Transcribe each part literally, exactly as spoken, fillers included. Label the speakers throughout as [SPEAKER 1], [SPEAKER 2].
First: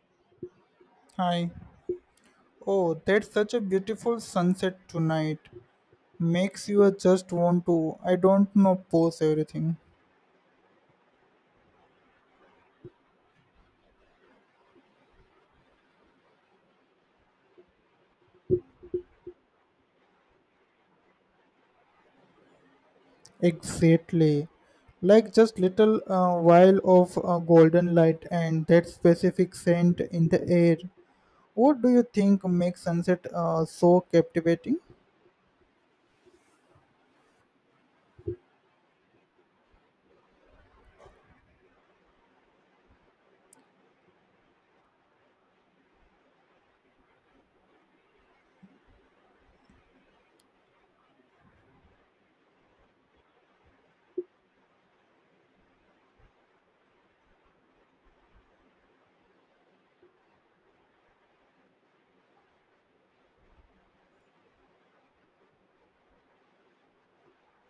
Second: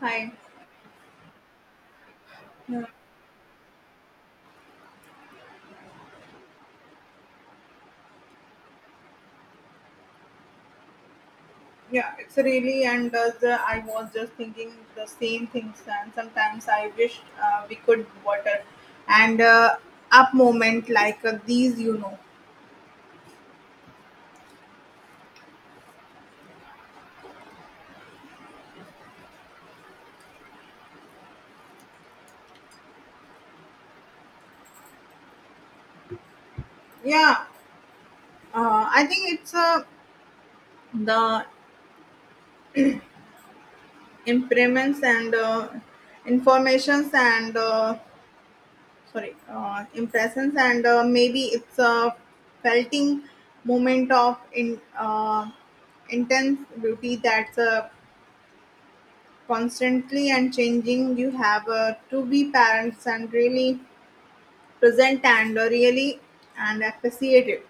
[SPEAKER 1] Hi.
[SPEAKER 2] Hi.
[SPEAKER 1] Yeah,
[SPEAKER 2] Oh, that's such a beautiful sunset tonight. Makes you just want to, I don't know, pose everything.
[SPEAKER 1] yeah, it's really and uh, the, I was just thinking the same things, and sometimes I wish uh, we could water and uh, up moment like uh, these, you know.
[SPEAKER 2] Exactly. Like just little uh, while of uh, golden light and that specific scent in the air. What do you think makes sunset uh, so captivating?
[SPEAKER 1] Yeah, uh, I think it's uh, the improvements and uh, informations and uh, sorry, uh, impressions, and uh, maybe it's a felting moment of in uh, intense beauty that's uh, constantly and changing. You have uh, to be parents and really present and uh, really and appreciative.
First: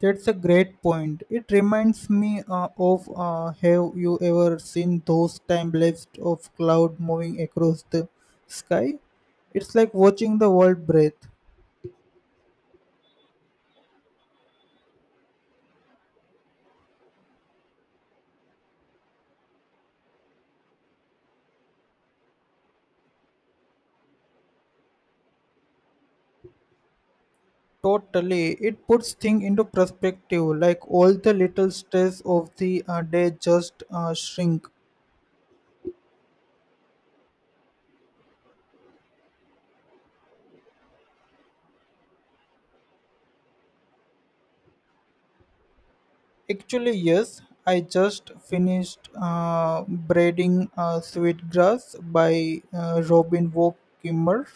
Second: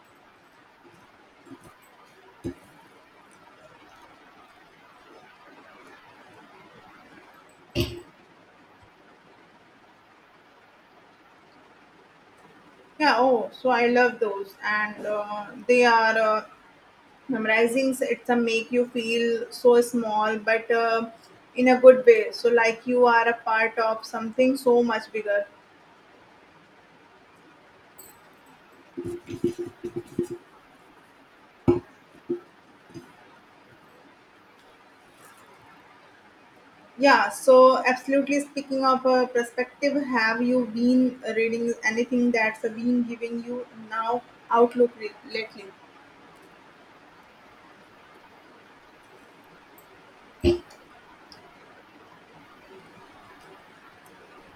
[SPEAKER 2] That's a great point. It reminds me uh, of uh, have you ever seen those time lapses of cloud moving across the sky? It's like watching the world breathe.
[SPEAKER 1] Yeah, oh, so I love those, and uh, they are uh, memorizing. So it's a make you feel so small, but uh, in a good way, so like you are a part of something so much bigger.
[SPEAKER 2] Totally, it puts things into perspective. Like all the little stress of the uh, day just uh, shrink.
[SPEAKER 1] Yeah, so absolutely. Speaking of uh, perspective, have you been reading anything that's been giving you now outlook re- lately?
[SPEAKER 2] Actually, yes, I just finished uh, braiding uh, sweet grass by uh, Robin Walk Kimmer.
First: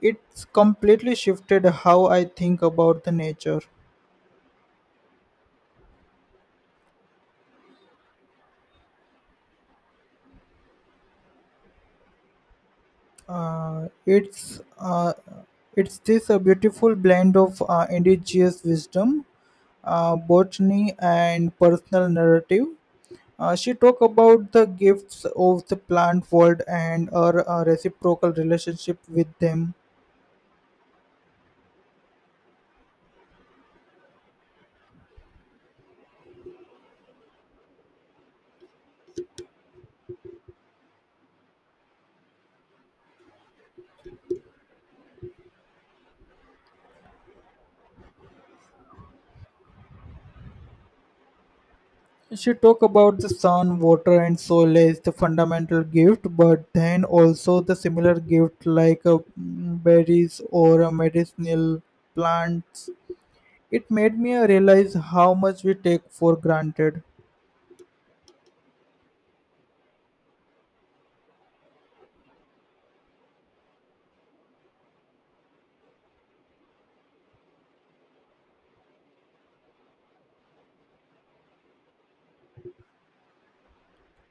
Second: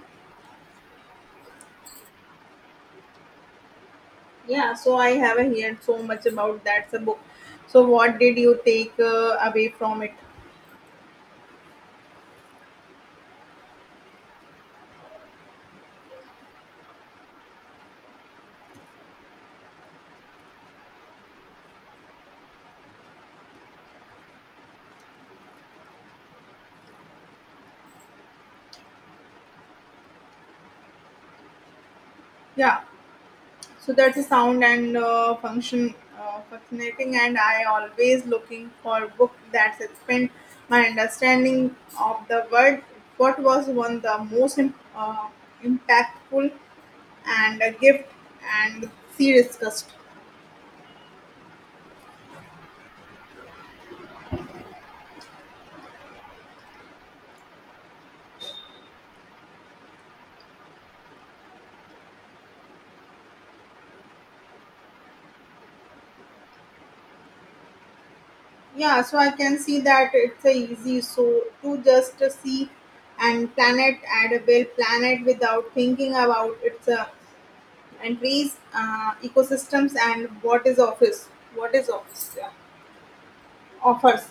[SPEAKER 2] It's completely shifted how I think about the nature.
[SPEAKER 1] Yeah, so I have heard so much about that so book. So what did you take uh, away from it?
[SPEAKER 2] Uh, it's uh, it's this a beautiful blend of uh, indigenous wisdom, uh, botany, and personal narrative. Uh, she talked about the gifts of the plant world and her uh, reciprocal relationship with them.
[SPEAKER 1] Yeah, so that's a sound and uh, function uh, fascinating, and I always looking for book that expand my understanding of the world. What was one the most im- uh, impactful and a gift and see discussed.
[SPEAKER 2] She talked about the sun, water, and soil as the fundamental gift, but then also the similar gift like uh, mm, berries or uh, medicinal plants. It made me realize how much we take for granted.
[SPEAKER 1] Yeah, so I can see that it's a easy so to just see and planet add a well planet without thinking about its uh, and trees, uh, ecosystems, and what is office, what is office yeah, offers.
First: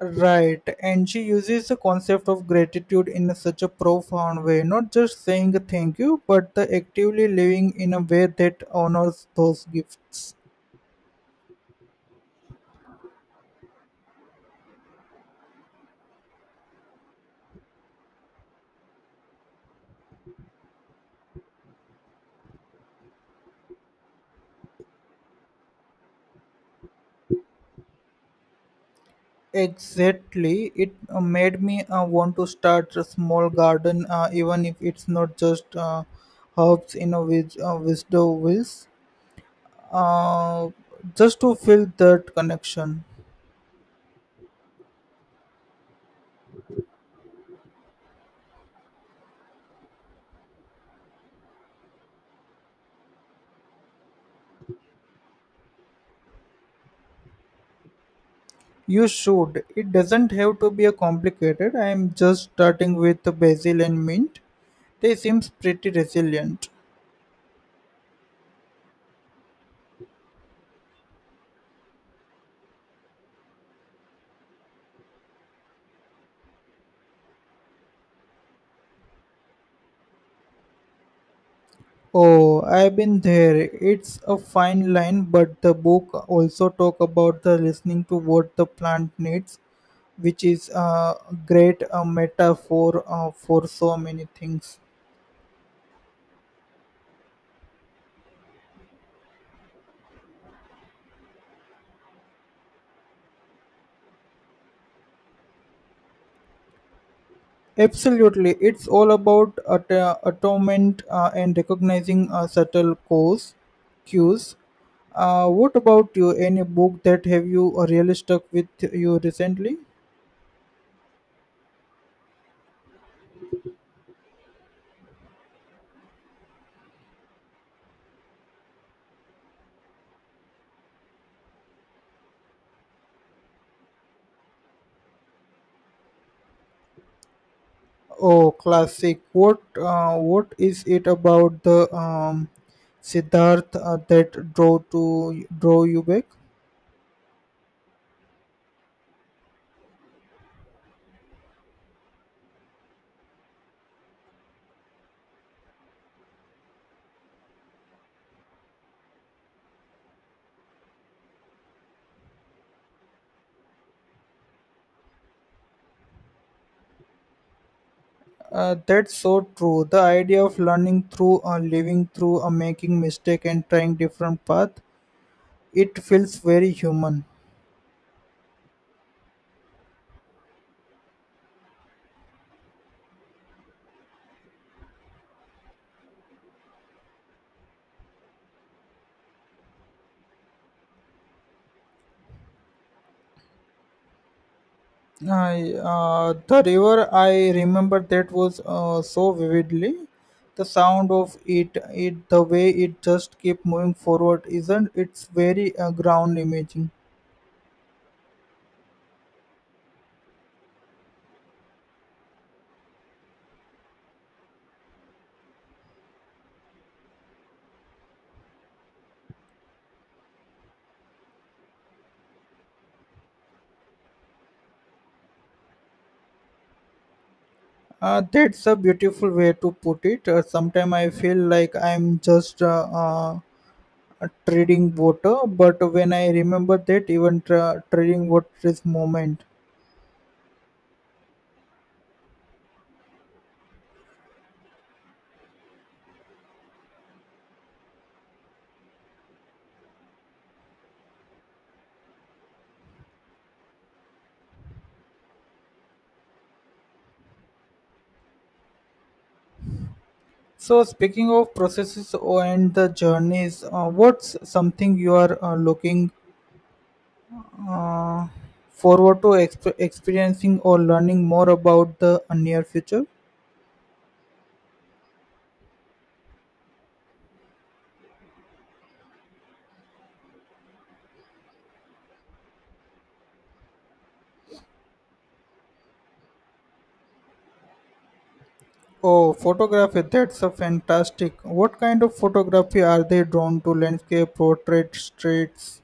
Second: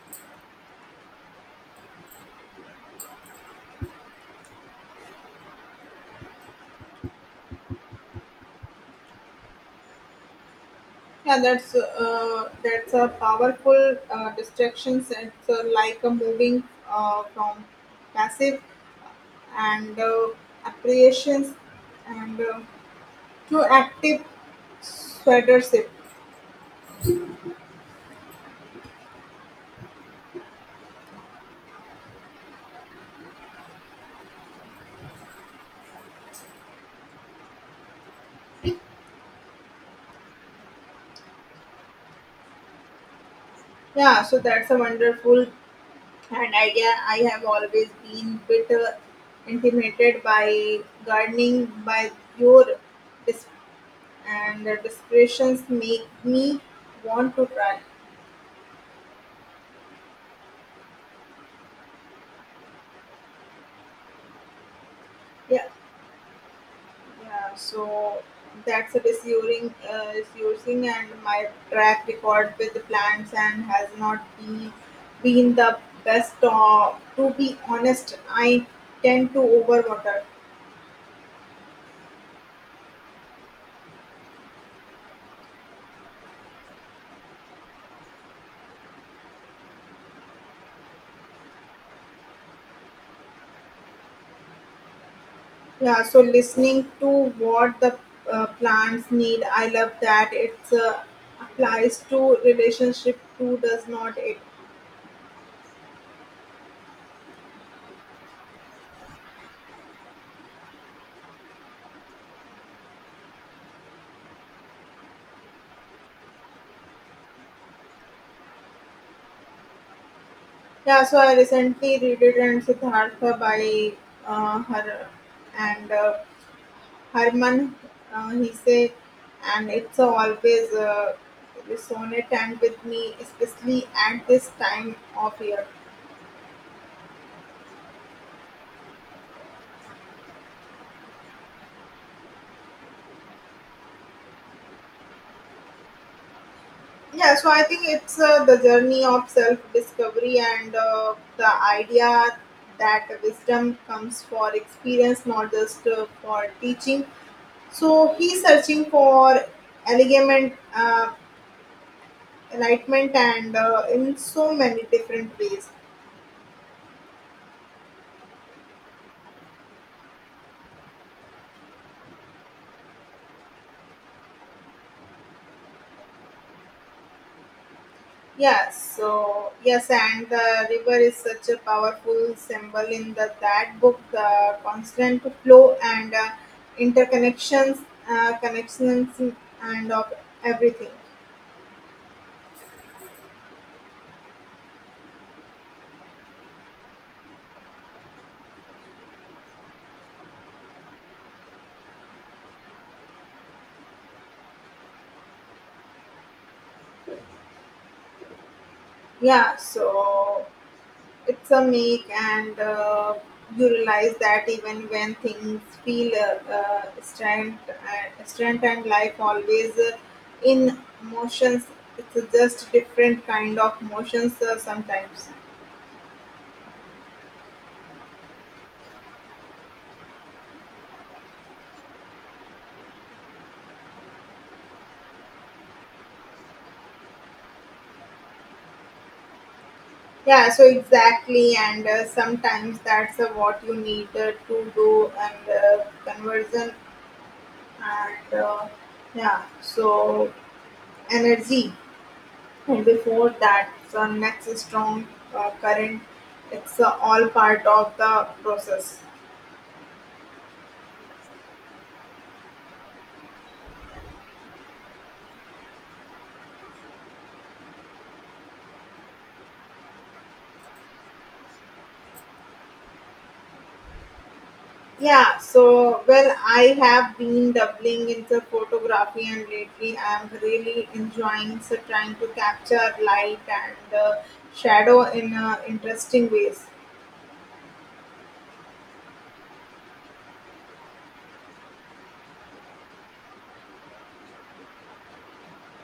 [SPEAKER 2] Right, and she uses the concept of gratitude in such a profound way, not just saying thank you, but the actively living in a way that honors those gifts.
[SPEAKER 1] Yeah, that's uh, that's a powerful uh, distractions. It's uh, like a moving uh, from passive and uh, appreciations and uh, to active sweatership.
[SPEAKER 2] Exactly, it uh, made me uh, want to start a small garden, uh, even if it's not just uh, herbs in a wis- uh, wisdom wills, uh, just to feel that connection.
[SPEAKER 1] Yeah, so that's a wonderful an idea. I have always been bit uh, intimidated by gardening by your dis- and the descriptions make me want to try.
[SPEAKER 2] You should. It doesn't have to be a complicated. I am just starting with the basil and mint. They seem
[SPEAKER 1] Yeah,
[SPEAKER 2] pretty resilient.
[SPEAKER 1] yeah. So that's a disusing, uh, disusing, and my track record with the plants and has not been been the best. Uh, to be honest, I tend to overwater.
[SPEAKER 2] Oh, I've been there. It's a fine line, but the book also talk about the listening to what the plant needs, which is a great uh, metaphor uh, for so many things.
[SPEAKER 1] Yeah, so listening to what the uh, plants need, I love that. It's uh, applies to relationship too, does not it?
[SPEAKER 2] Absolutely, it's all about at- uh, atonement uh, and recognizing uh, subtle cues. cues. Uh, what about you? Any book that have you uh, really stuck with you recently?
[SPEAKER 1] Yeah, so I recently read it and Siddhartha by uh, her and uh, Harman uh, he say, and it's always uh, resonate and with me, especially at this time of year.
[SPEAKER 2] Oh, classic. What uh, what is it about the um, Siddharth uh, that draw to draw you back?
[SPEAKER 1] Yeah, so I think it's uh, the journey of self discovery, and uh, the idea that wisdom comes for experience, not just uh, for teaching. So he's searching for enlightenment, uh, enlightenment and uh, in so many different ways.
[SPEAKER 2] Uh, that's so true. The idea of learning through or living through or making mistake and trying different path, it feels very human.
[SPEAKER 1] Yes, so yes, and the river is such a powerful symbol in the that book. The constant flow and uh, interconnections, uh, connections, and of everything.
[SPEAKER 2] I, uh, the river, I remember that was uh, so vividly. The sound of it, it, the way it just keep moving forward, isn't it's very uh, ground imaging.
[SPEAKER 1] Yeah, so it's a make, and uh, you realize that even when things feel uh, uh, strength, uh, strength and life always uh, in motions. It's just different kind of motions uh, sometimes.
[SPEAKER 2] Uh, that's a beautiful way to put it. Uh, Sometimes I feel like I'm just uh, uh, uh, trading water, but when I remember that even tra- trading water is moment.
[SPEAKER 1] Yeah, so exactly, and uh, sometimes that's uh, what you need uh, to do and uh, conversion and uh, yeah, so energy. And before that, the next strong uh, current, it's uh, all part of the process.
[SPEAKER 2] So speaking of processes o- and the journeys uh, what's something you are uh, looking uh, forward to exp- experiencing or learning more about the uh, near future.
[SPEAKER 1] Yeah, so well, I have been doubling into photography, and lately I am really enjoying so trying to capture light and uh, shadow in uh, interesting ways.
[SPEAKER 2] Oh, photography, that's a fantastic. What kind of photography are they drawn to? Landscape, portrait, streets?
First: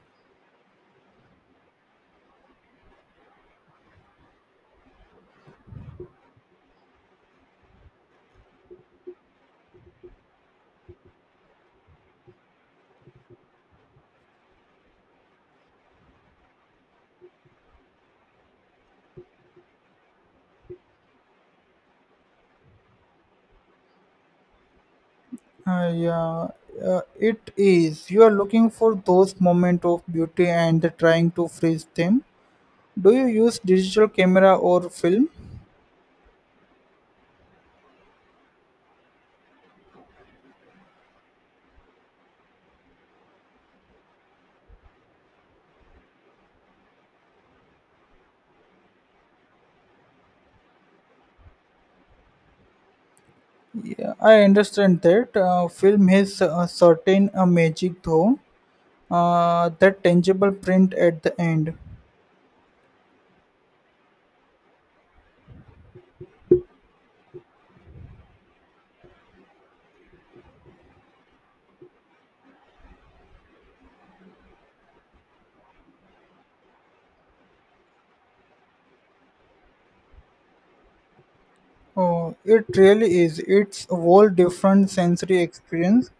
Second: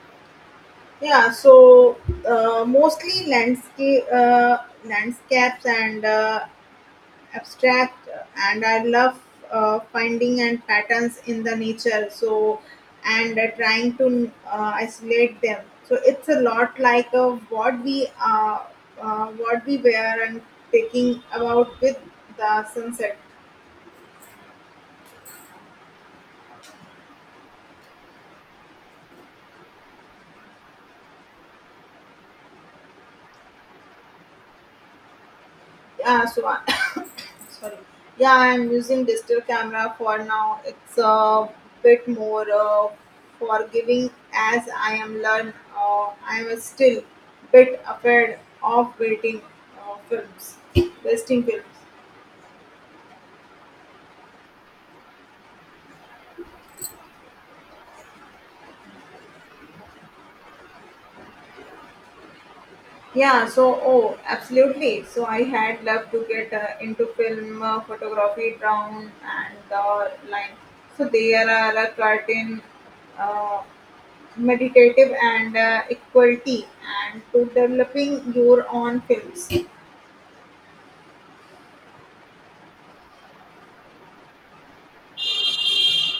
[SPEAKER 1] Yeah, so uh, mostly landscape, uh, landscapes and uh, abstract, and I love uh, finding and patterns in the nature. So and uh, trying to uh, isolate them. So it's a lot like uh, what we uh, uh, what we were and taking about with the sunset.
[SPEAKER 2] Uh, yeah, uh, it is. You are looking for those moments of beauty and trying to freeze them. Do you use digital camera or film?
[SPEAKER 1] Yeah, so I, sorry, yeah, I'm using digital camera for now. It's a bit more uh, forgiving as I am learn uh, I am still bit afraid of waiting uh, films wasting films.
[SPEAKER 2] Yeah, I understand that. Uh, film has a certain uh, magic though. Uh, that tangible print at the end.
[SPEAKER 1] Yeah, so oh, absolutely. So I had loved to get uh, into film uh, photography down and uh, line. So there are a curtain uh, meditative and uh, equality and to developing your own films.
[SPEAKER 2] Oh, it really is. It's a whole different sensory experience.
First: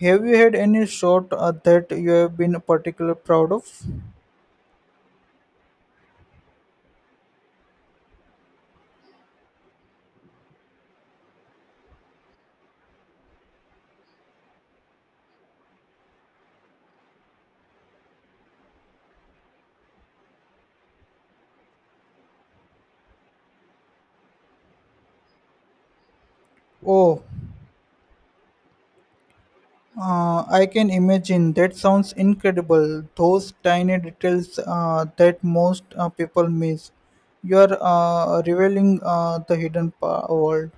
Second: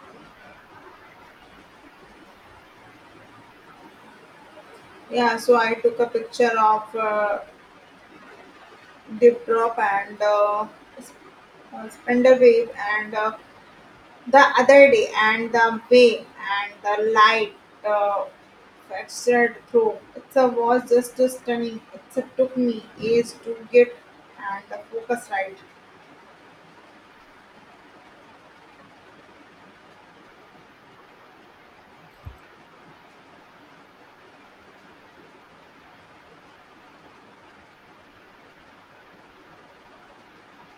[SPEAKER 2] Have you had any shot uh, that you have been particularly proud of?
[SPEAKER 1] Yeah, so I took a picture of uh, dip drop and uh, uh, spender wave and uh, the other day, and the way and the light uh, filtered through it was just stunning. It took me ages to get and the focus right.
[SPEAKER 2] Oh, Uh, I can imagine that sounds incredible. Those tiny details uh, that most uh, people miss. You are uh, revealing uh, the hidden pa- world.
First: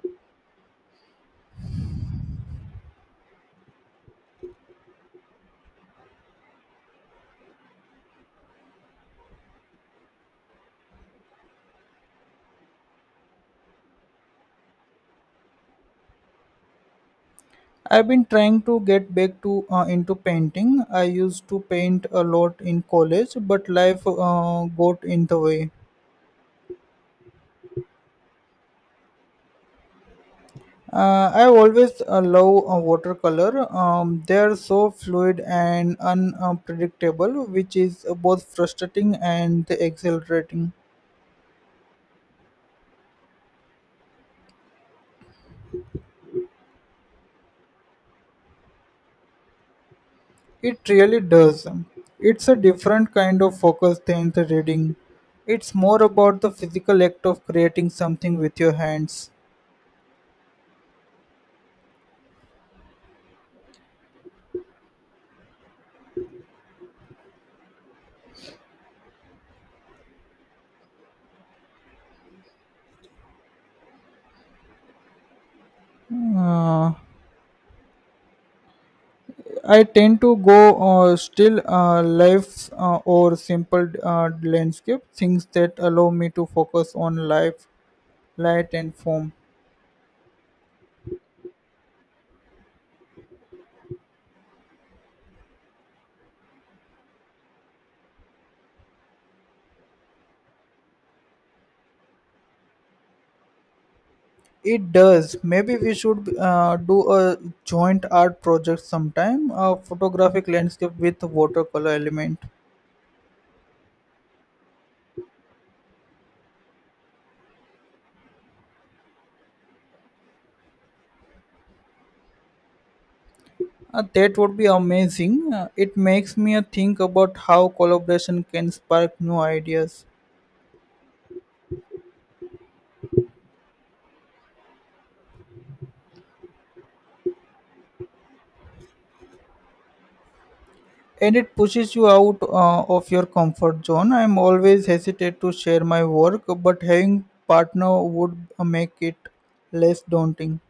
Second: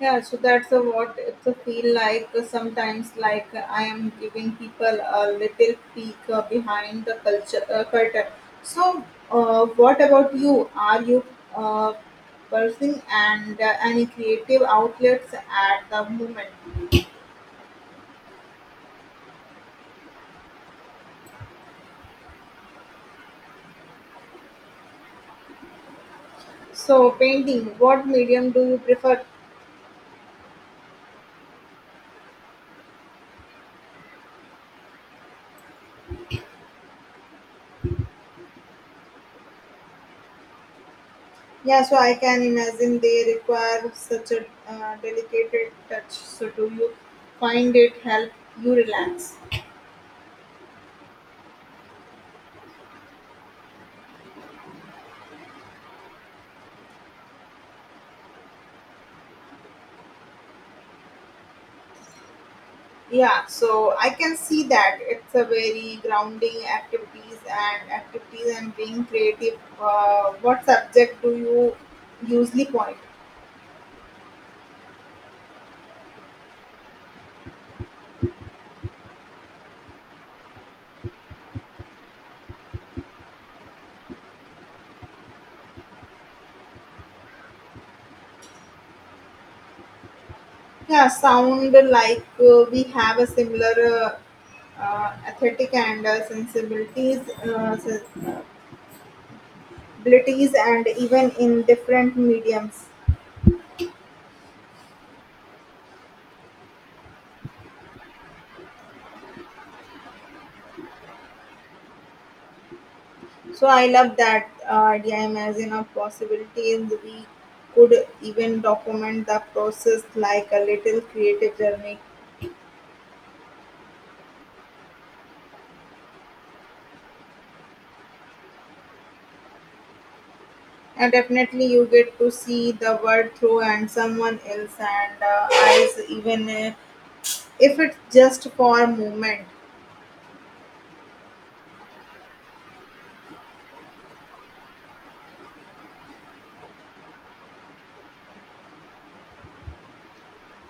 [SPEAKER 1] Yeah, so that's a, what it feel like uh, sometimes. Like uh, I am giving people a little peek uh, behind the culture uh, curtain. So, uh, what about you? Are you uh, pursuing and uh, any creative outlets at the moment?
[SPEAKER 2] I've been trying to get back to uh, into painting. I used to paint a lot in college, but life uh, got in the way.
[SPEAKER 1] So, painting. What medium do you prefer?
[SPEAKER 2] Uh, I always uh, love uh, watercolor. Um, they are so fluid and unpredictable, which is both frustrating and exhilarating.
[SPEAKER 1] Yeah, so I can imagine they require such a uh, delicate touch. So, do you find it help you relax?
[SPEAKER 2] It really does. It's a different kind of focus than the reading. It's more about the physical act of creating something with your hands.
[SPEAKER 1] Yeah, so I can see that it's a very grounding activities and activities and being creative. Uh, what subject do you usually point?
[SPEAKER 2] Uh, I tend to go uh, still uh, life uh, or simple uh, landscape, things that allow me to focus on life, light, and form.
[SPEAKER 1] Yeah, sound like uh, we have a similar uh, uh, aesthetic and uh, sensibilities, uh, sen- abilities, and even in different mediums.
[SPEAKER 2] It does. Maybe we should uh, do a joint art project sometime, a photographic landscape with watercolor element.
[SPEAKER 1] So I love that uh, idea. Imagine of possibilities we could even document the process like a little creative journey.
[SPEAKER 2] Uh, that would be amazing. Uh, it makes me think about how collaboration can spark new ideas.
[SPEAKER 1] And definitely, you get to see the world through and someone else and uh, eyes, even uh, if it's just for a moment.
[SPEAKER 2] And it pushes you out uh, of your comfort zone. I'm always hesitate to share my work, but having partner would uh, make it less daunting.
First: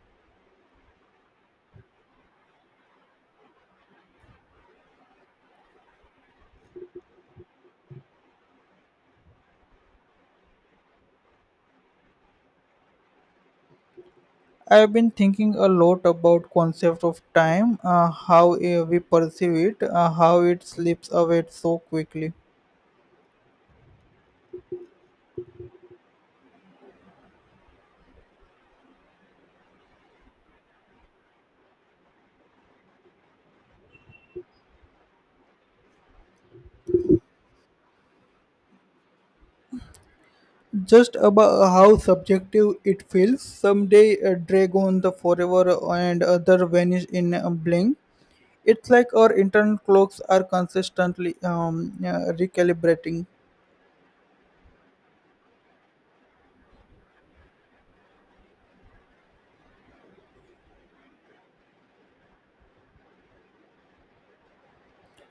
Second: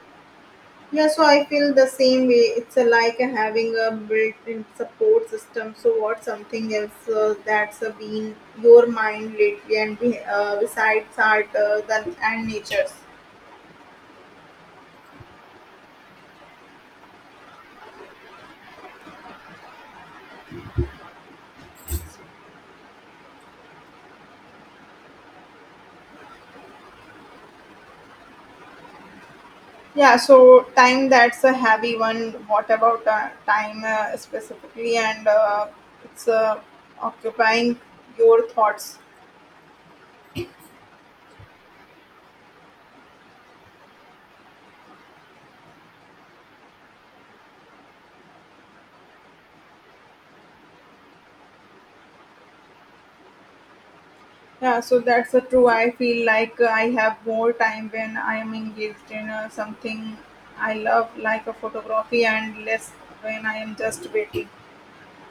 [SPEAKER 1] Yeah, so I feel the same way. It's uh, like having a built-in support system. So what's something else uh, that's uh, been your mind lately, and be- uh, besides art uh, than, and natures.
[SPEAKER 2] I've been thinking a lot about concept of time, uh, how uh, we perceive it, uh, how it slips away so quickly.
[SPEAKER 1] Yeah, so time, that's a heavy one. What about uh, time uh, specifically, and uh, it's uh, occupying your thoughts?
[SPEAKER 2] Just about how subjective it feels. Some day uh, Dragon the Forever and other vanish in a blink. It's like our internal clocks are consistently um, uh, recalibrating.
[SPEAKER 1] Yeah, so that's a true. I feel like uh, I have more time when I am engaged in uh, something I love, like a photography, and less when I am just waiting.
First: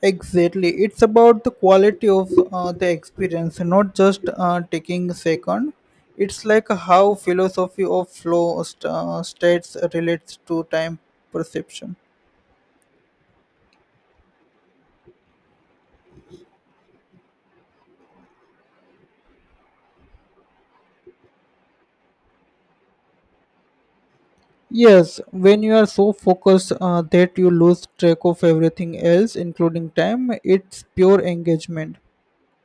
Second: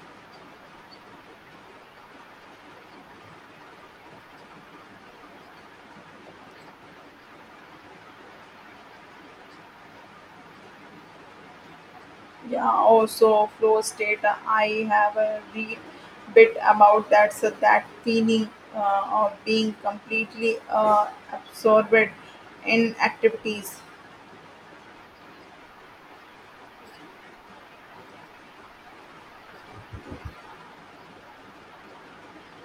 [SPEAKER 2] Exactly. It's about the quality of uh, the experience, not just uh, taking a second. It's like how philosophy of flow st- uh, states relates to time perception.
[SPEAKER 1] Yeah, also flow state. Uh, I have a read bit about that. So that feeling uh, of being completely uh, absorbed in activities.
[SPEAKER 2] Yes, when you are so focused uh, that you lose track of everything else, including time, it's pure engagement.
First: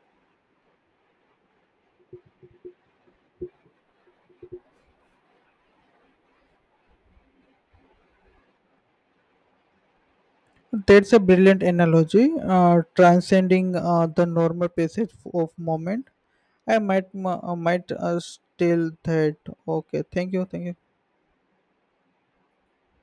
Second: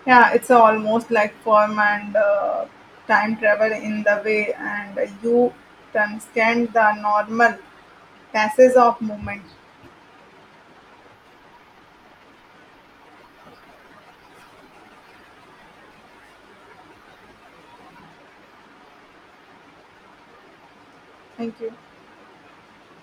[SPEAKER 1] Yeah, it's almost like form and uh, time travel in the way, and you transcend the normal. Passes of movement.
[SPEAKER 2] That's a brilliant analogy, uh, transcending uh, the normal passage of moment. I might m- uh, might uh, still that. Okay, thank you, thank you.
[SPEAKER 1] Thank you.